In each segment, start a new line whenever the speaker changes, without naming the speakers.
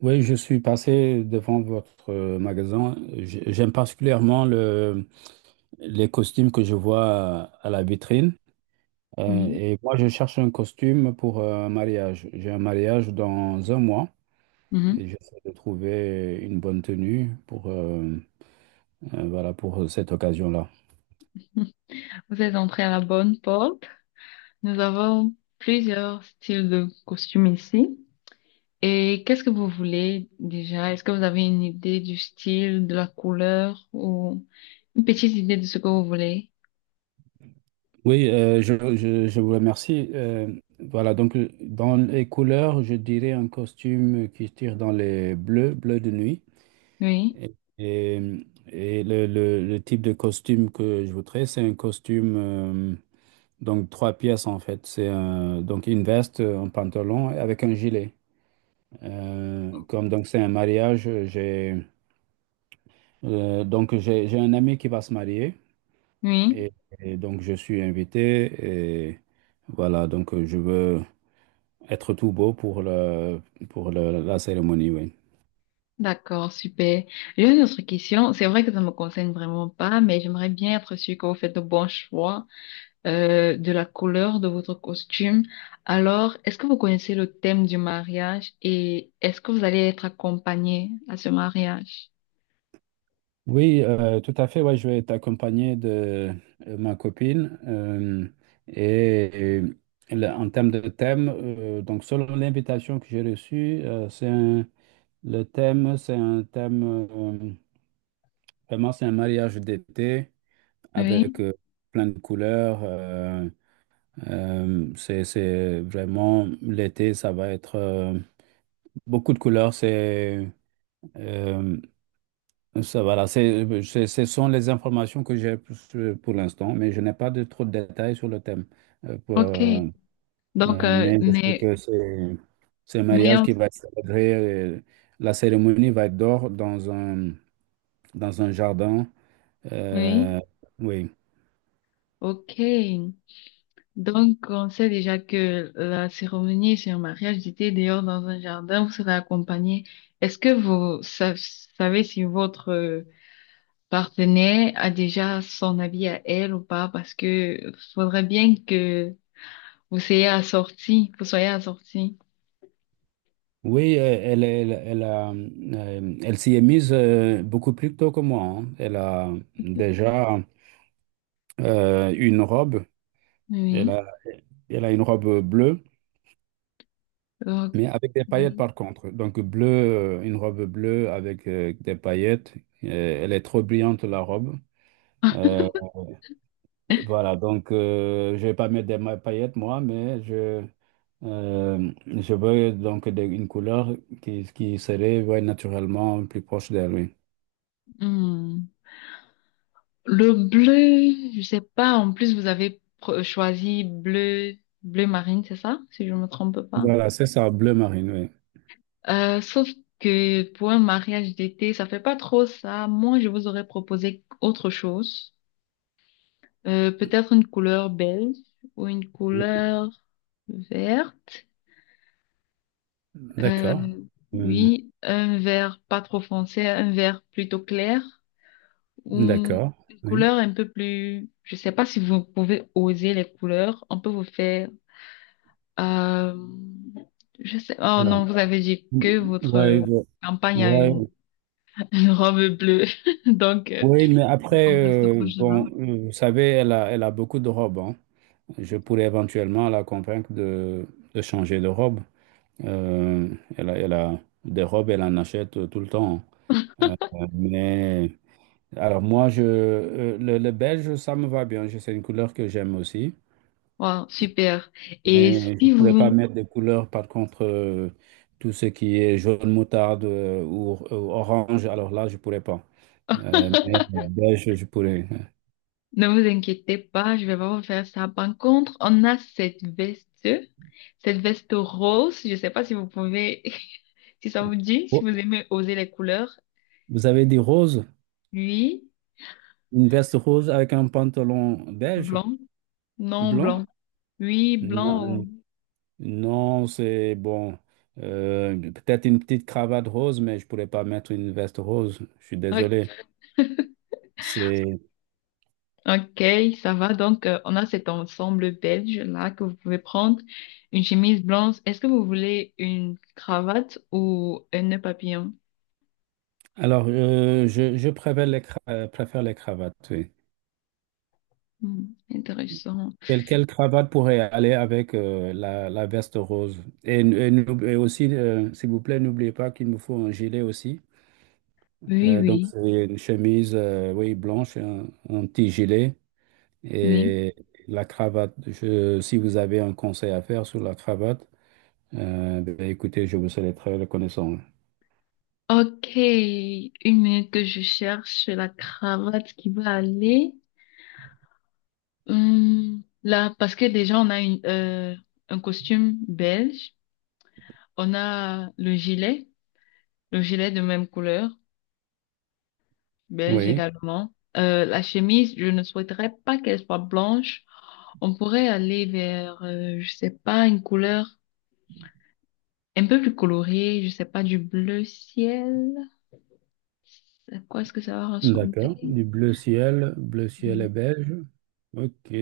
Oui, je suis passé devant votre magasin. J'aime particulièrement les costumes que je vois à la vitrine. Euh,
Oui.
et moi, je cherche un costume pour un mariage. J'ai un mariage dans un mois
Mhm.
et j'essaie de trouver une bonne tenue pour, voilà, pour cette occasion-là.
Vous êtes entré à la bonne porte. Nous avons plusieurs styles de costumes ici. Et qu'est-ce que vous voulez déjà? Est-ce que vous avez une idée du style, de la couleur ou une petite idée de ce que vous voulez?
Oui, je vous remercie. Dans les couleurs, je dirais un costume qui tire dans les bleus, bleu de nuit.
Oui,
Et, et- et le type de costume que je voudrais, c'est un costume, donc trois pièces en fait. Donc une veste, un pantalon avec un gilet. Comme donc c'est un mariage, j'ai donc j'ai un ami qui va se marier
oui.
et, et donc je suis invité et voilà donc je veux être tout beau pour la cérémonie, oui.
D'accord, super. J'ai une autre question. C'est vrai que ça me concerne vraiment pas, mais j'aimerais bien être sûre que vous faites de bons choix. De la couleur de votre costume. Alors, est-ce que vous connaissez le thème du mariage et est-ce que vous allez être accompagné à ce mariage?
Oui, tout à fait. Ouais, je vais t'accompagner de ma copine. Et, En termes de thème, donc selon l'invitation que j'ai reçue, le thème, c'est un thème, vraiment, c'est un mariage d'été avec
Oui,
plein de couleurs. C'est vraiment l'été, ça va être beaucoup de couleurs. C'est euh, Ça, voilà, ce sont les informations que j'ai pour l'instant, mais je n'ai pas de trop de détails sur le thème. Euh, pour-
ok.
euh,
Donc, euh,
mais je sais
mais,
que c'est un
mais,
mariage
on-
qui va être célébré. La cérémonie va être dehors dans un jardin.
oui,
Euh, oui,
ok. Donc, on sait déjà que la cérémonie sur un mariage était dehors dans un jardin, vous serez accompagné. Est-ce que vous sa- Savez si votre partenaire a déjà son habit à elle ou pas? Parce que faudrait bien que vous soyez assorti, vous soyez assorti.
oui, elle a, elle s'y est mise beaucoup plus tôt que moi, hein. Elle a déjà une robe. Elle
Oui.
a, Elle a une robe bleue,
Ok.
mais avec des paillettes par contre. Donc bleu, une robe bleue avec des paillettes. Euh, Elle est trop brillante la robe. Euh, je vais pas mettre des paillettes moi, mais je veux donc une couleur qui serait ouais, naturellement plus proche d'elle, oui.
Hmm. Le bleu, je sais pas. En plus, vous avez choisi bleu, bleu marine, c'est ça? Si je me trompe pas.
Voilà, c'est ça, bleu marine,
Sauf que pour un mariage d'été, ça fait pas trop ça. Moi, je vous aurais proposé autre chose. Peut-être une couleur beige ou une
oui.
couleur verte.
D'accord.
Euh,
Euh,
oui, un vert pas trop foncé, un vert plutôt clair ou
d'accord,
une
oui.
couleur un peu plus. Je sais pas si vous pouvez oser les couleurs. On peut vous faire. Euh, je sais. Oh
Alors,
non, vous avez dit que votre
ouais,
campagne a
ouais.
une une robe bleue. Donc,
Oui, mais
il faut
après,
qu'on reste proche de vin.
bon, vous savez, elle a beaucoup de robes, hein. Je pourrais éventuellement la convaincre de changer de robe. Euh, Elle a des robes, elle en achète tout le temps, hein. Mais alors moi, le beige, ça me va bien. C'est une couleur que j'aime aussi.
Wow, super. Et
Mais je ne
si
pourrais pas
vous
mettre des couleurs, par contre, tout ce qui est jaune moutarde ou orange, alors là, je ne pourrais pas. Mais beige, je pourrais.
ne vous inquiétez pas, je vais pas vous faire ça. Par contre, on a cette veste rose. Je sais pas si vous pouvez, si ça vous dit, si vous aimez oser les couleurs.
Vous avez des roses,
Oui,
une veste rose avec un pantalon beige,
blanc. Non,
blanc?
blanc. Oui, blanc. Ou-
Non, non, c'est bon. Peut-être une petite cravate rose, mais je pourrais pas mettre une veste rose. Je suis
Ok.
désolé. C'est
Ok, ça va. Donc, on a cet ensemble belge là que vous pouvez prendre. Une chemise blanche. Est-ce que vous voulez une cravate ou un nœud papillon?
alors je préfère les cra- préfère les cravates, oui.
Hmm, intéressant.
Quelle cravate pourrait aller avec la veste rose? Et aussi, s'il vous plaît, n'oubliez pas qu'il me faut un gilet aussi.
Oui,
Donc
oui,
c'est une chemise oui blanche, un petit gilet.
oui.
Et la cravate, si vous avez un conseil à faire sur la cravate, ben, écoutez, je vous serai très reconnaissant.
Ok, une minute que je cherche la cravate qui va aller. Hmm, là, parce que déjà, on a une, un costume belge. On a le gilet de même couleur. Beige
Oui,
également. La chemise, je ne souhaiterais pas qu'elle soit blanche. On pourrait aller vers, je sais pas, une couleur un peu plus colorée, je sais pas, du bleu ciel. À quoi est-ce que ça va ressembler?
d'accord. Du bleu ciel et beige. Ok,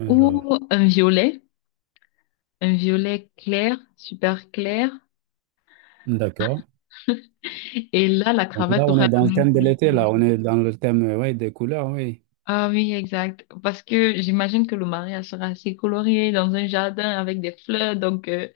alors,
Ou un violet clair, super clair.
d'accord.
Et là, la
Donc là,
cravate
on
aurait
est
la
dans le
même
thème de
couleur que
l'été,
la
là, on est
chemise.
dans le thème, oui, des couleurs, oui.
Ah oui, exact. Parce que j'imagine que le mariage sera assez coloré dans un jardin avec des fleurs. Donc,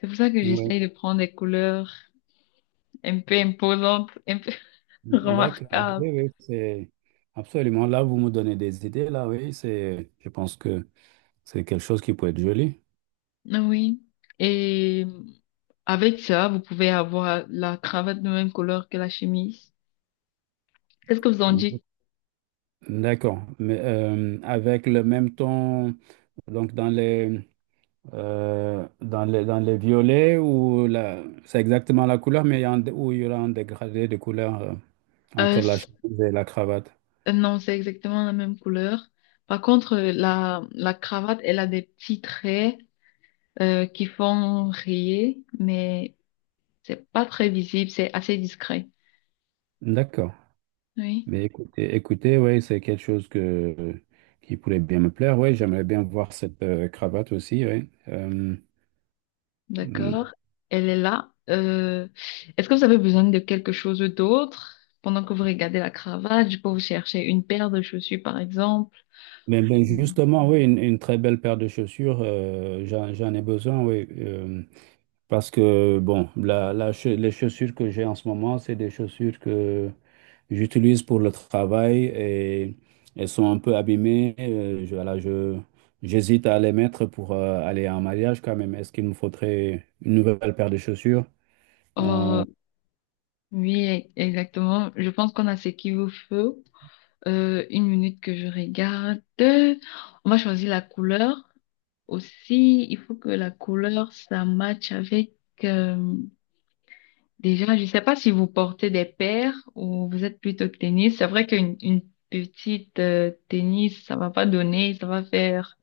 c'est pour ça que
Oui,
j'essaye de prendre des couleurs. Un peu imposante, un peu
d'accord.
remarquable.
Oui, oui, c'est absolument. Là, vous me donnez des idées, là, oui, c'est, je pense que c'est quelque chose qui peut être joli.
Oui. Et avec ça, vous pouvez avoir la cravate de même couleur que la chemise. Qu'est-ce que vous en dites?
D'accord. Mais avec le même ton, donc dans les, dans les violets, ou la, c'est exactement la couleur, mais il y a un- où il y aura un dégradé de couleur
Euh,
entre la
c-
chemise et la cravate.
non, c'est exactement la même couleur. Par contre, la cravate, elle a des petits traits qui font rayer, mais c'est pas très visible, c'est assez discret.
D'accord.
Oui.
Mais écoutez, oui, c'est quelque chose que, qui pourrait bien me plaire. Oui, j'aimerais bien voir cette cravate aussi. Oui.
D'accord.
Mm,
Elle est là. Est-ce que vous avez besoin de quelque chose d'autre pendant que vous regardez la cravate? Je peux vous chercher une paire de chaussures, par exemple.
mais
Ou-
justement, oui, une très belle paire de chaussures, j'en ai besoin, oui. Parce que, bon, les chaussures que j'ai en ce moment, c'est des chaussures que j'utilise pour le travail et elles sont un peu abîmées. J'hésite à les mettre pour aller en mariage quand même. Est-ce qu'il me faudrait une nouvelle paire de chaussures? Euh,
Oh, oui, exactement. Je pense qu'on a ce qu'il vous faut. Une minute que je regarde. On va choisir la couleur aussi. Il faut que la couleur, ça matche avec... euh, Déjà, je ne sais pas si vous portez des paires ou vous êtes plutôt tennis. C'est vrai qu'une une petite tennis, ça va pas donner, ça va faire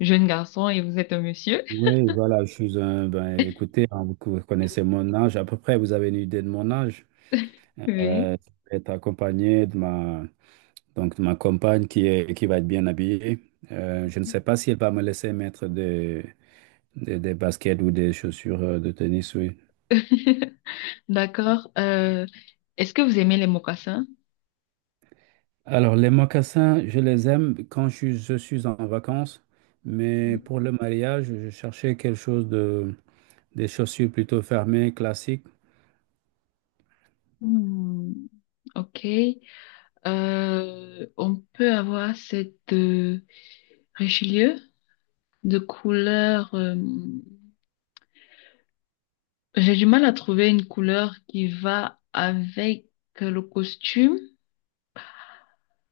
jeune garçon et vous êtes un monsieur.
oui, voilà, je suis un, ben, écoutez, hein, vous vous connaissez mon âge à peu près, vous avez une idée de mon âge. Euh,
Oui.
je vais être accompagné de ma, donc ma compagne qui est, qui va être bien habillée, je ne sais pas si elle va me laisser mettre des, des baskets ou des chaussures de tennis, oui.
D'accord. Est-ce que vous aimez les mocassins?
Alors, les mocassins, je les aime quand je suis en vacances, mais pour le mariage, je cherchais quelque chose de, des chaussures plutôt fermées, classiques.
Hmm, ok. On peut avoir cette Richelieu de couleur. J'ai du mal à trouver une couleur qui va avec le costume.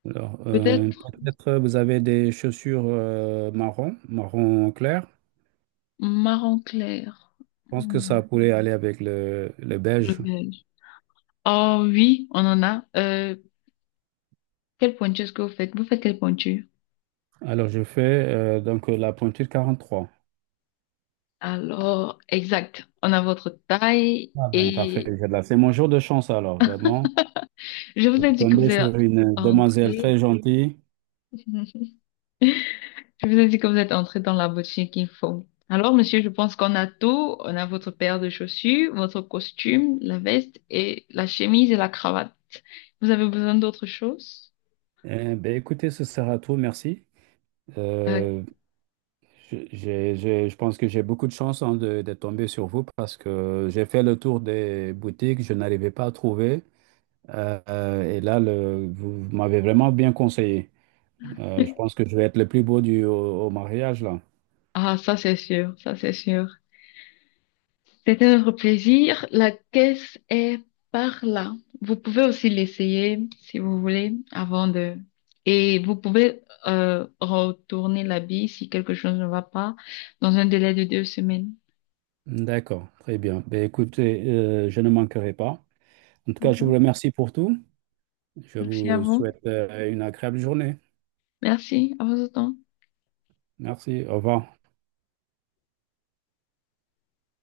Alors,
Peut-être
peut-être vous avez des chaussures marron, marron clair.
marron clair.
Je pense que
Hmm,
ça pourrait aller avec le
le
beige.
beige. Oh oui, on en a. Quelle pointure est-ce que vous faites? Vous faites quelle pointure?
Alors, je fais donc la pointure 43.
Alors, exact. On a votre taille
Ah ben, parfait.
et
C'est mon jour de chance alors, vraiment.
je
Je
vous ai
suis
dit que
tombé
vous êtes
sur une demoiselle
entré.
très gentille.
Je vous ai dit que vous êtes entré dans la boutique qu'il faut. Alors, monsieur, je pense qu'on a tout. On a votre paire de chaussures, votre costume, la veste et la chemise et la cravate. Vous avez besoin d'autre chose?
Eh ben, écoutez, ce sera tout, merci.
Euh,
Euh, je pense que j'ai beaucoup de chance hein, de tomber sur vous parce que j'ai fait le tour des boutiques, je n'arrivais pas à trouver. Et là, vous m'avez vraiment bien conseillé. Je pense que je vais être le plus beau au mariage, là.
ah, ça c'est sûr, ça c'est sûr. C'était notre plaisir. La caisse est par là. Vous pouvez aussi l'essayer si vous voulez avant de... Et vous pouvez retourner la bille si quelque chose ne va pas dans un délai de 2 semaines.
D'accord, très bien. Ben, écoutez, je ne manquerai pas. En tout cas, je vous
D'accord.
remercie pour tout. Je
Merci à
vous
vous.
souhaite une agréable journée.
Merci à vos autant.
Merci, au revoir.